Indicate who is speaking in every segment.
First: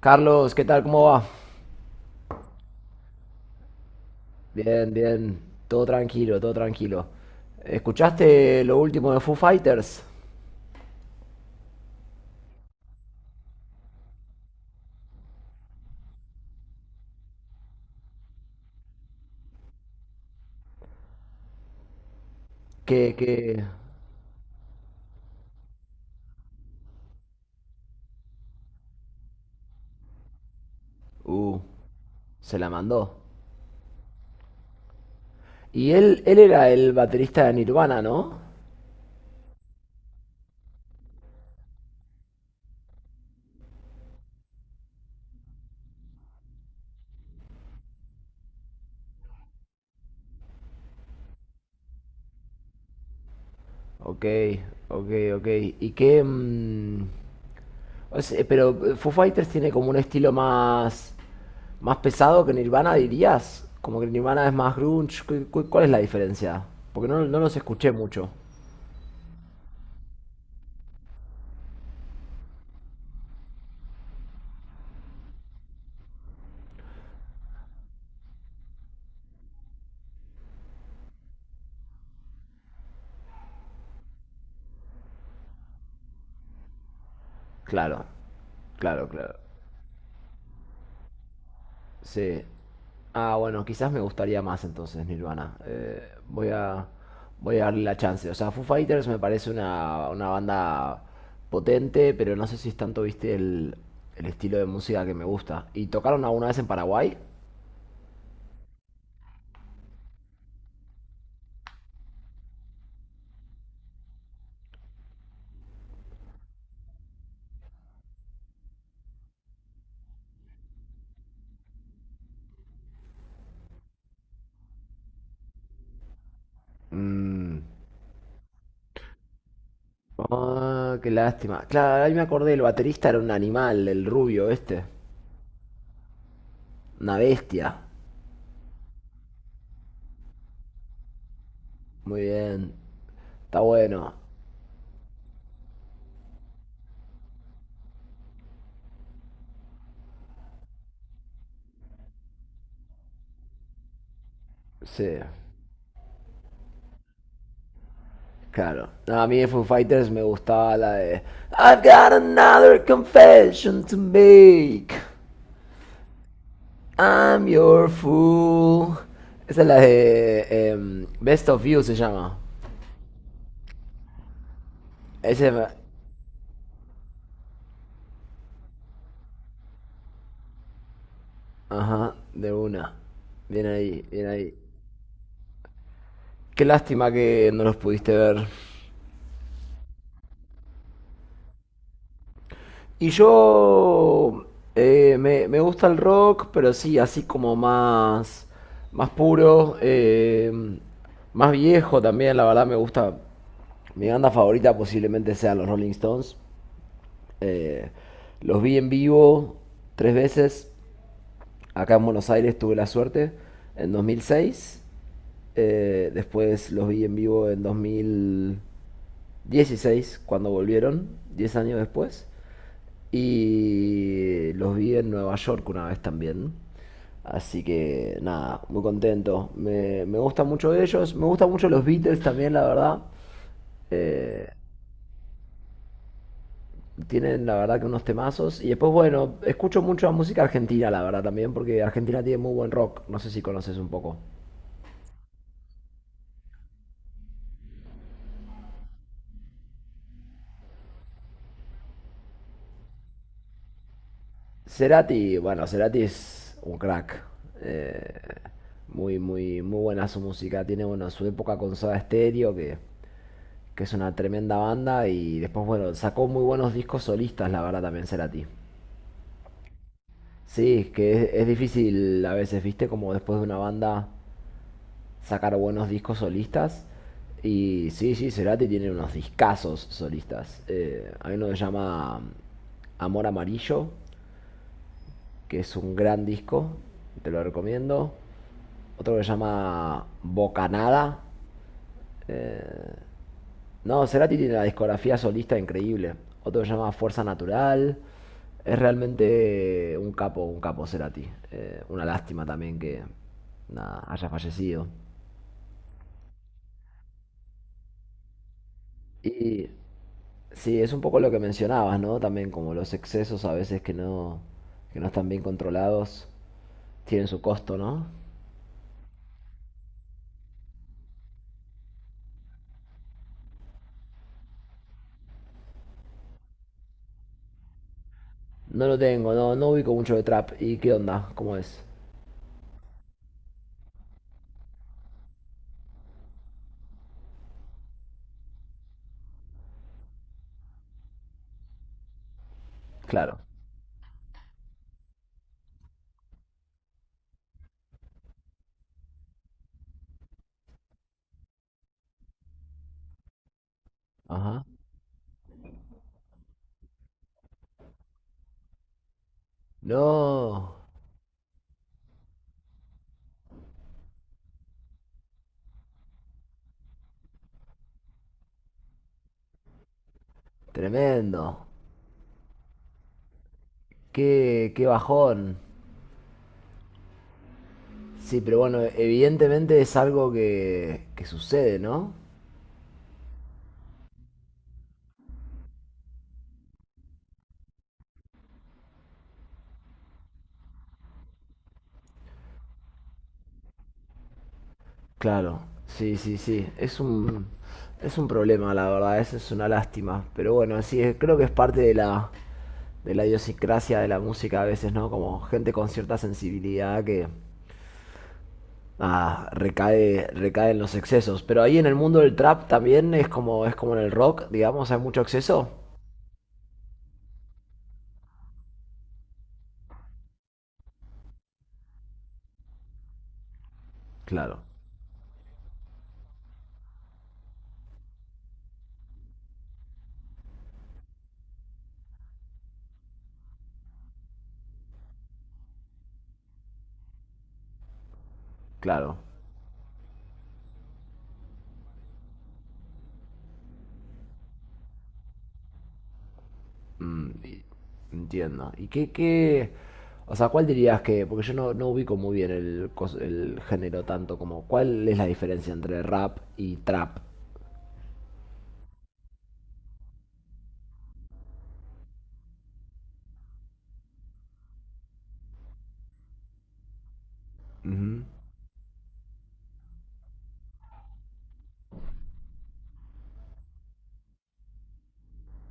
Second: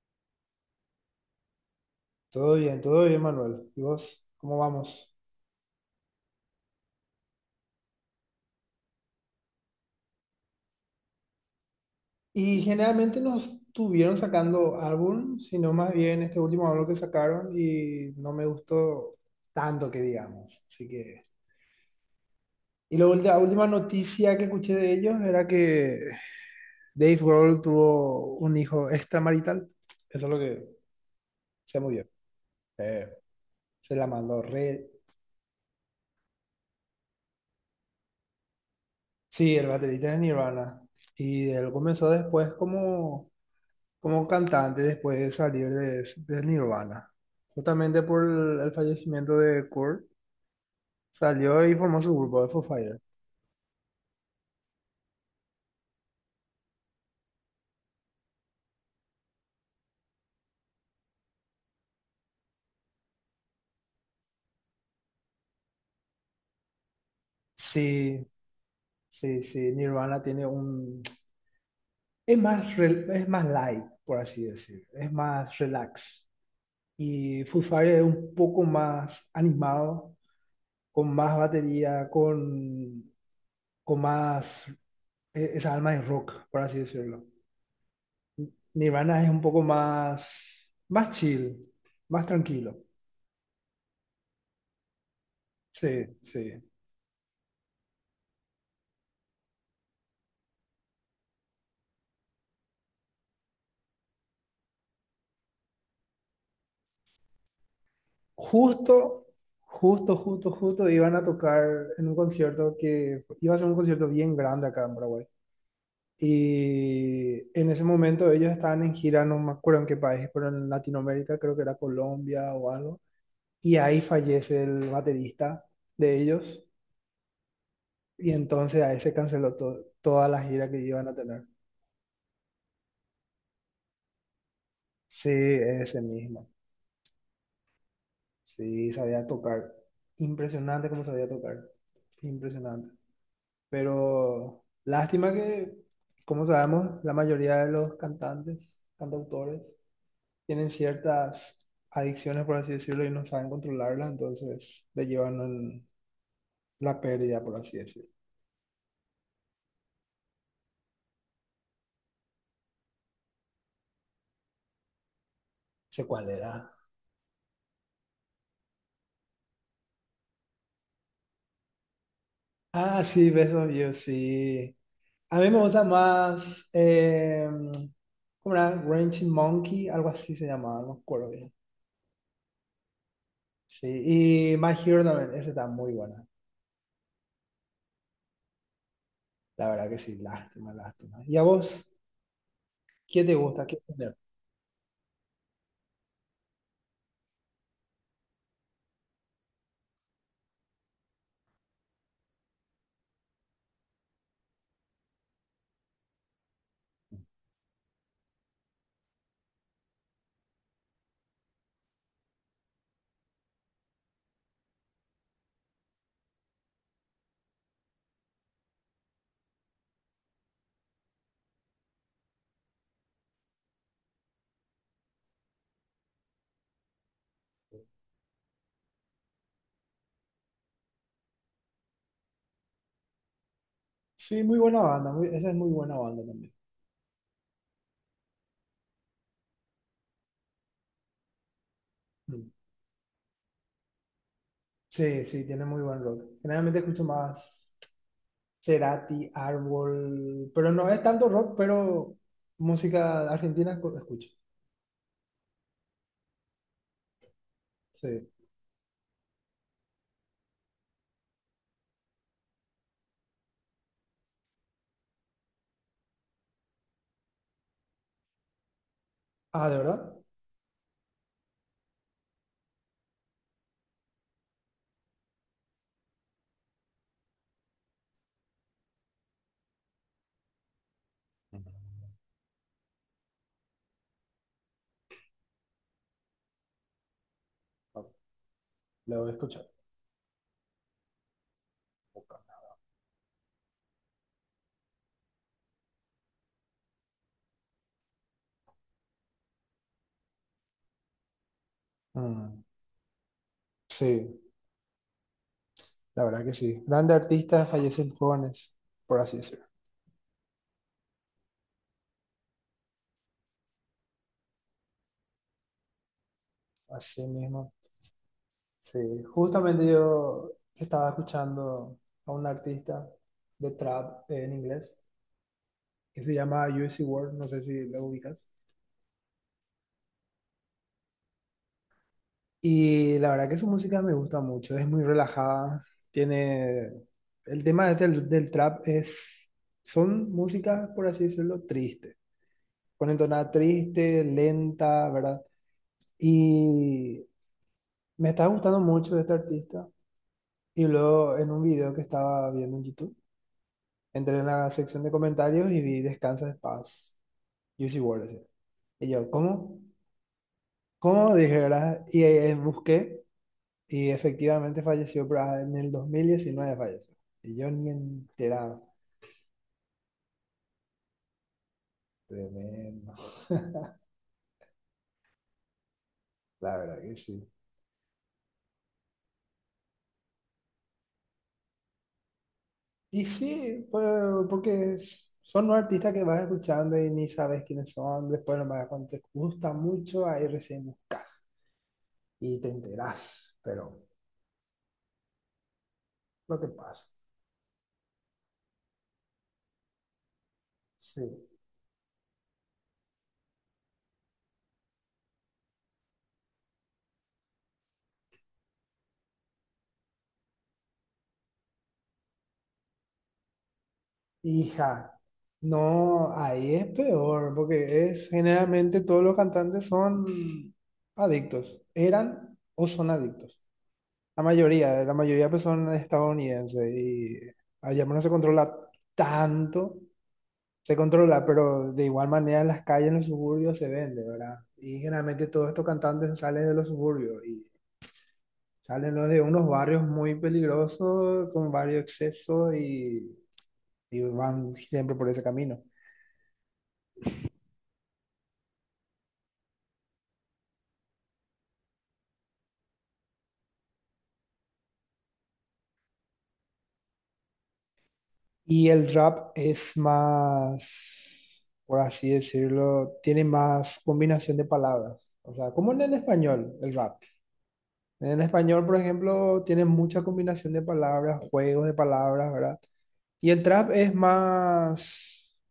Speaker 1: Carlos, ¿qué tal? ¿Cómo va?
Speaker 2: Todo bien, Manuel. ¿Y vos, cómo vamos?
Speaker 1: Bien. Todo tranquilo. ¿Escuchaste lo último de Foo Fighters?
Speaker 2: Y generalmente no estuvieron sacando álbum, sino más bien este último álbum que sacaron y no me gustó tanto que digamos. Así que. Y
Speaker 1: Que, que...
Speaker 2: la última noticia que escuché de ellos era que Dave Grohl tuvo un hijo extramarital. Eso es lo que
Speaker 1: Uh,
Speaker 2: se murió.
Speaker 1: Se la
Speaker 2: Eh,
Speaker 1: mandó.
Speaker 2: Se la mandó re.
Speaker 1: Y él era el baterista de Nirvana, ¿no?
Speaker 2: Sí, el baterista de Nirvana. Y él comenzó después como cantante después de salir de Nirvana. Justamente por el fallecimiento de Kurt, salió y formó su grupo de Foo Fighters.
Speaker 1: Ok, ok, ok. ¿Y qué... o sea, pero Foo Fighters tiene como un estilo más... Más pesado que Nirvana, dirías. Como que Nirvana es más grunge. ¿Cuál es la diferencia? Porque no los escuché
Speaker 2: Sí,
Speaker 1: mucho.
Speaker 2: sí, sí, Nirvana tiene un. Es más light, por así decir. Es más relax. Y Foo Fighters es un poco más animado, con más batería, con más. Esa alma de rock, por así decirlo.
Speaker 1: Claro,
Speaker 2: Nirvana es
Speaker 1: claro.
Speaker 2: un poco más, más chill, más
Speaker 1: Sí.
Speaker 2: tranquilo.
Speaker 1: Ah, bueno, quizás me gustaría más entonces Nirvana.
Speaker 2: Sí, sí.
Speaker 1: Voy a darle la chance. O sea, Foo Fighters me parece una banda potente, pero no sé si es tanto, viste, el estilo de música que me gusta. ¿Y tocaron alguna vez en Paraguay?
Speaker 2: Justo, justo, justo, justo iban a tocar en un concierto que iba a ser un concierto bien grande acá en Paraguay. Y en ese momento ellos estaban en gira, no me acuerdo en qué país, pero en Latinoamérica, creo que era Colombia o algo. Y ahí fallece el baterista de ellos.
Speaker 1: Mm.
Speaker 2: Y entonces ahí se canceló toda la gira que
Speaker 1: Ah,
Speaker 2: iban
Speaker 1: qué
Speaker 2: a tener.
Speaker 1: lástima. Claro, ahí me acordé, el baterista era un animal, el rubio este.
Speaker 2: Sí, ese mismo.
Speaker 1: Una bestia.
Speaker 2: Sí, sabía tocar. Impresionante cómo sabía tocar.
Speaker 1: Muy bien.
Speaker 2: Impresionante.
Speaker 1: Está bueno.
Speaker 2: Pero lástima que, como sabemos, la mayoría de los cantantes, cantautores, tienen ciertas adicciones, por así decirlo, y no saben controlarlas, entonces le
Speaker 1: Sí.
Speaker 2: llevan en la pérdida, por así decirlo.
Speaker 1: Claro. No, a mí de Foo Fighters me gustaba la de "I've got another confession to make.
Speaker 2: No sé cuál era.
Speaker 1: I'm your fool." Esa es la de Best of You se llama.
Speaker 2: Ah, sí, besos yo sí. A
Speaker 1: Ese
Speaker 2: mí me
Speaker 1: me-
Speaker 2: gusta más. ¿Cómo era? Ranching Monkey, algo así se llamaba, no me acuerdo bien.
Speaker 1: Ajá, de una. Bien
Speaker 2: Sí,
Speaker 1: ahí.
Speaker 2: y My Hero también, esa está muy buena.
Speaker 1: Qué lástima que no los pudiste ver.
Speaker 2: La verdad que sí, lástima, lástima. ¿Y a vos?
Speaker 1: Y
Speaker 2: ¿Qué te gusta? ¿Qué género?
Speaker 1: yo me gusta el rock, pero sí, así como más, más puro, más viejo también, la verdad me gusta. Mi banda favorita posiblemente sean los Rolling Stones. Eh, los vi en vivo tres veces. Acá en Buenos Aires tuve la suerte en 2006. Después los vi en vivo en 2016 cuando volvieron, 10 años después. Y los vi en Nueva York una vez también. Así que nada, muy contento. Me gusta mucho ellos. Me gustan mucho los Beatles también, la verdad.
Speaker 2: Sí,
Speaker 1: Eh,
Speaker 2: muy buena banda. Esa es muy buena banda también.
Speaker 1: Tienen la verdad que unos temazos. Y después, bueno, escucho mucho la música argentina, la verdad también, porque Argentina tiene
Speaker 2: Mm.
Speaker 1: muy buen rock. No sé si conoces un poco.
Speaker 2: Sí, sí, tiene muy buen rock. Generalmente escucho más Cerati, Árbol, pero no es tanto rock, pero música argentina escucho.
Speaker 1: Cerati, bueno, Cerati es un crack. Eh,
Speaker 2: Sí.
Speaker 1: muy, muy, muy buena su música. Tiene, bueno, su época con Soda Stereo, que es una tremenda banda. Y después, bueno, sacó muy buenos discos solistas, la verdad también, Cerati.
Speaker 2: Ah, ¿de verdad?
Speaker 1: Sí, es difícil a veces, viste, como después de una banda sacar buenos discos solistas. Y sí, Cerati tiene unos discazos solistas. Hay uno que se llama Amor Amarillo, que es un gran disco, te lo
Speaker 2: Ah,
Speaker 1: recomiendo. Otro
Speaker 2: la
Speaker 1: que se
Speaker 2: voy a escuchar.
Speaker 1: llama Bocanada.
Speaker 2: Ok.
Speaker 1: No, Cerati tiene la discografía solista increíble. Otro que se llama Fuerza Natural. Es realmente un capo Cerati. Una lástima
Speaker 2: Mm,
Speaker 1: también que nada, haya
Speaker 2: sí,
Speaker 1: fallecido.
Speaker 2: la verdad que sí. Grandes artistas fallecen jóvenes, por así decirlo.
Speaker 1: Y sí, es un poco lo que mencionabas, ¿no? También como los excesos a veces que no están bien controlados,
Speaker 2: Así
Speaker 1: tienen su
Speaker 2: mismo.
Speaker 1: costo, ¿no?
Speaker 2: Sí, justamente yo estaba escuchando a un artista de trap en inglés que se llama USC World, no sé si lo ubicas.
Speaker 1: No lo tengo, no ubico mucho de trap. ¿Y qué onda? ¿Cómo es?
Speaker 2: Y la verdad que su música me gusta mucho, es muy relajada, tiene. El tema este del trap es. Son músicas, por así decirlo, tristes, con
Speaker 1: Claro.
Speaker 2: entonada triste, lenta, ¿verdad? Y me está gustando mucho este artista. Y luego en un video que estaba viendo en YouTube, entré en
Speaker 1: Ajá.
Speaker 2: la sección de comentarios y vi Descansa de Paz, USC World. Y yo, ¿cómo?
Speaker 1: No,
Speaker 2: ¿Cómo? Dije, ¿verdad? Y busqué. Y efectivamente falleció, pero en el 2019 falleció. Y yo ni enterado.
Speaker 1: tremendo.
Speaker 2: Tremendo.
Speaker 1: Qué bajón.
Speaker 2: La verdad que sí.
Speaker 1: Sí, pero bueno, evidentemente es algo que sucede, ¿no?
Speaker 2: Y sí, pues, porque son los artistas que vas escuchando y ni sabes quiénes son. Después, nomás cuando te gusta mucho, ahí recién buscas y te enterás. Pero
Speaker 1: Claro.
Speaker 2: lo
Speaker 1: Sí.
Speaker 2: que
Speaker 1: Es
Speaker 2: pasa.
Speaker 1: es un problema, la verdad. Es una lástima. Pero bueno, sí, es- creo que
Speaker 2: Sí.
Speaker 1: es parte de de la idiosincrasia de la música a veces, ¿no? Como gente con cierta sensibilidad que ah, recae en los excesos. Pero ahí en el mundo del trap también es como en el rock, digamos, hay
Speaker 2: Hija,
Speaker 1: mucho exceso.
Speaker 2: no, ahí es peor, porque es generalmente todos los cantantes son adictos. Eran o son adictos.
Speaker 1: Claro,
Speaker 2: La mayoría pues son estadounidenses y allá no se controla tanto, se controla, pero de igual manera en las calles, en los suburbios se vende, ¿verdad? Y generalmente todos estos cantantes salen de los suburbios y salen
Speaker 1: claro,
Speaker 2: los de unos barrios muy peligrosos, con varios excesos y van siempre por ese camino.
Speaker 1: entiendo. ¿Y o sea, cuál dirías que, porque yo no ubico muy bien el, cos- el género tanto como, ¿cuál es la diferencia entre rap y trap?
Speaker 2: Y el rap es más, por así decirlo, tiene más combinación de palabras. O sea, como en el español, el rap.
Speaker 1: Ujú.
Speaker 2: En español, por ejemplo, tiene mucha combinación de palabras, juegos de palabras, ¿verdad? Y el trap es más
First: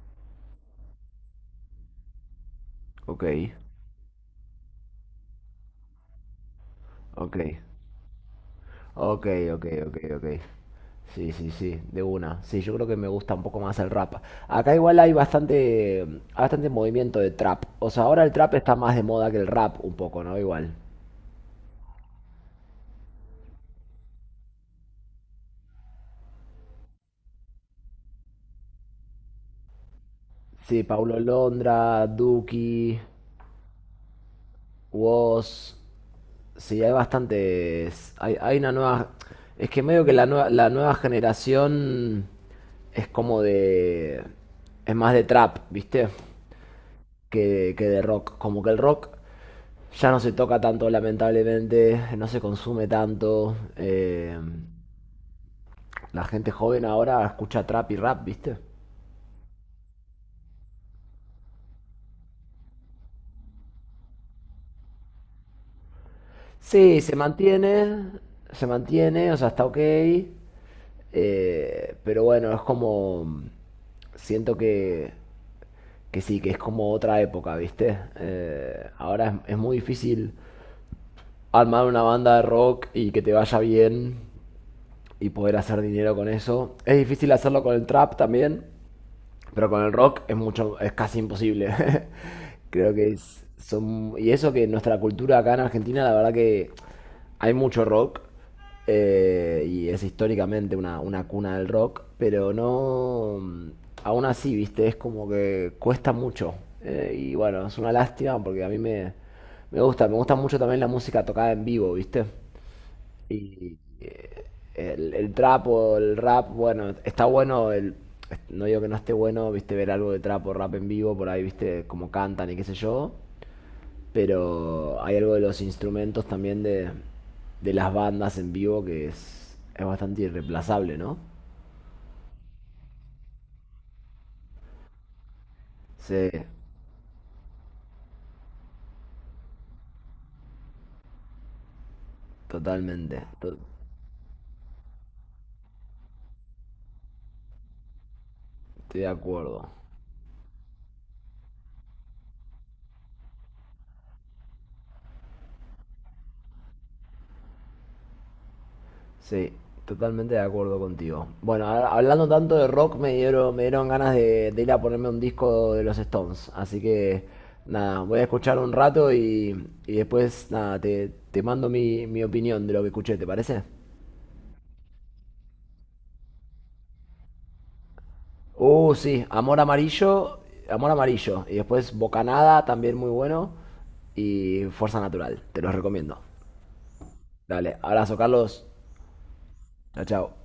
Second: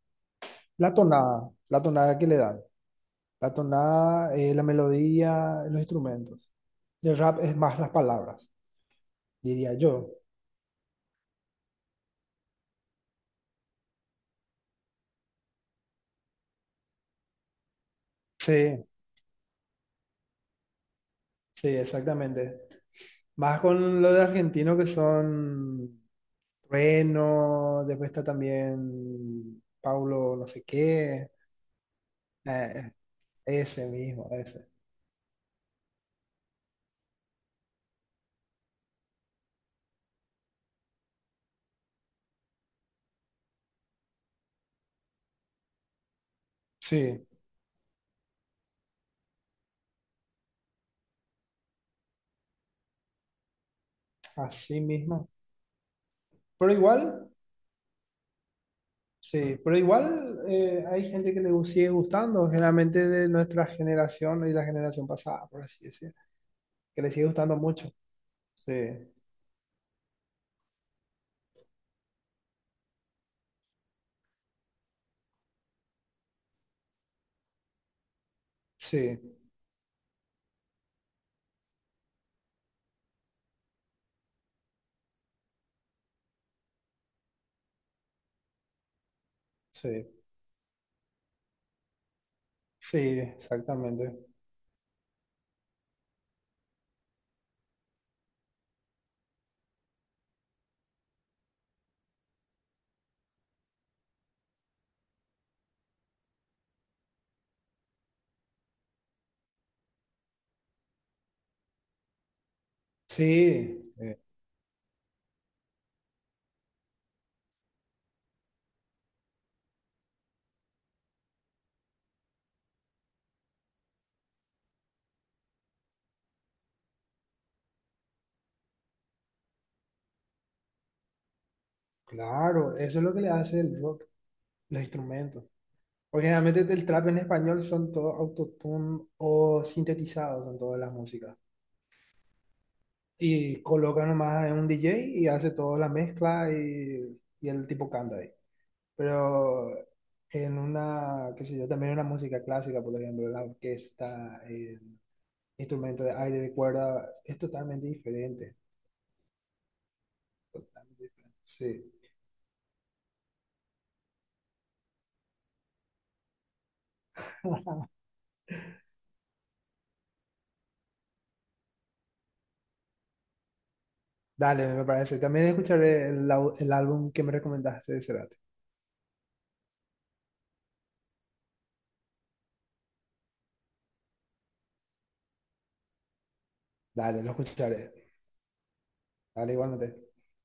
Speaker 2: la tonada que le dan.
Speaker 1: Ok,
Speaker 2: La tonada, la melodía, los instrumentos. Y el
Speaker 1: ok.
Speaker 2: rap es más las palabras,
Speaker 1: Ok,
Speaker 2: diría yo.
Speaker 1: ok. Sí, de una. Sí, yo creo que me gusta un poco más el rap. Acá igual hay bastante movimiento de trap. O sea, ahora el trap está
Speaker 2: Sí,
Speaker 1: más de moda que el rap un poco, ¿no? Igual.
Speaker 2: sí, exactamente. Más con lo de argentino que son Reno, después está también Paulo no sé
Speaker 1: Sí, Paulo
Speaker 2: qué.
Speaker 1: Londra,
Speaker 2: eh,
Speaker 1: Duki,
Speaker 2: ese mismo, ese.
Speaker 1: Woz. Sí, hay bastantes. Hay una nueva. Es que medio que la nueva generación es como de. Es más de trap, ¿viste?
Speaker 2: Sí,
Speaker 1: Que de rock. Como que el rock. Ya no se toca tanto, lamentablemente, no se consume tanto.
Speaker 2: así mismo.
Speaker 1: La gente
Speaker 2: Pero
Speaker 1: joven ahora
Speaker 2: igual,
Speaker 1: escucha trap y rap, ¿viste?
Speaker 2: sí, pero igual hay gente que le sigue gustando, generalmente de nuestra generación y la generación pasada, por así decir,
Speaker 1: Sí,
Speaker 2: que le sigue gustando mucho.
Speaker 1: se
Speaker 2: Sí,
Speaker 1: mantiene, o sea, está ok. Pero bueno, es como... Siento que sí, que es como otra época, ¿viste?
Speaker 2: sí,
Speaker 1: Es muy difícil armar una banda de rock y que te vaya bien y poder hacer dinero con eso. Es difícil hacerlo con el trap también. Pero con el
Speaker 2: sí,
Speaker 1: rock es mucho, es casi imposible. Creo
Speaker 2: sí,
Speaker 1: que es, son,
Speaker 2: exactamente.
Speaker 1: y eso que nuestra cultura acá en Argentina, la verdad que hay mucho rock, y es históricamente una cuna del rock, pero no, aún así, viste, es como que cuesta mucho. Y bueno, es una lástima porque a me gusta mucho también la música tocada en vivo, viste. Y
Speaker 2: Sí,
Speaker 1: el trap o el rap, bueno, está bueno, el, no digo que no esté bueno, viste, ver algo de trap o rap en vivo, por ahí, viste, cómo cantan y qué sé yo, pero hay algo de los instrumentos también de las bandas en vivo que es bastante irreemplazable, ¿no?
Speaker 2: claro, eso es lo que le hace el rock, los instrumentos. Porque
Speaker 1: Sí,
Speaker 2: generalmente el trap en español son todos autotune o sintetizados en todas las músicas.
Speaker 1: totalmente, to-
Speaker 2: Y colocan nomás en un DJ y hace toda la mezcla y el tipo canta.
Speaker 1: estoy de acuerdo.
Speaker 2: Pero en una, qué sé yo, también una música clásica, por ejemplo, la orquesta, el instrumento de aire de cuerda, es totalmente diferente.
Speaker 1: Sí, totalmente de acuerdo contigo. Bueno, a-
Speaker 2: Sí.
Speaker 1: hablando tanto de rock, me dieron ganas de ir a ponerme un disco de los Stones. Así que, nada, voy a escuchar un rato y después, nada, te mando mi opinión de lo que escuché, ¿te parece?
Speaker 2: Dale, me parece. También escucharé el álbum que me recomendaste de Cerati.
Speaker 1: Sí, Amor Amarillo. Y después Bocanada, también muy bueno. Y Fuerza Natural, te los recomiendo.
Speaker 2: Dale, lo
Speaker 1: Dale,
Speaker 2: escucharé.
Speaker 1: abrazo, Carlos.
Speaker 2: Dale, igualmente.
Speaker 1: Chao.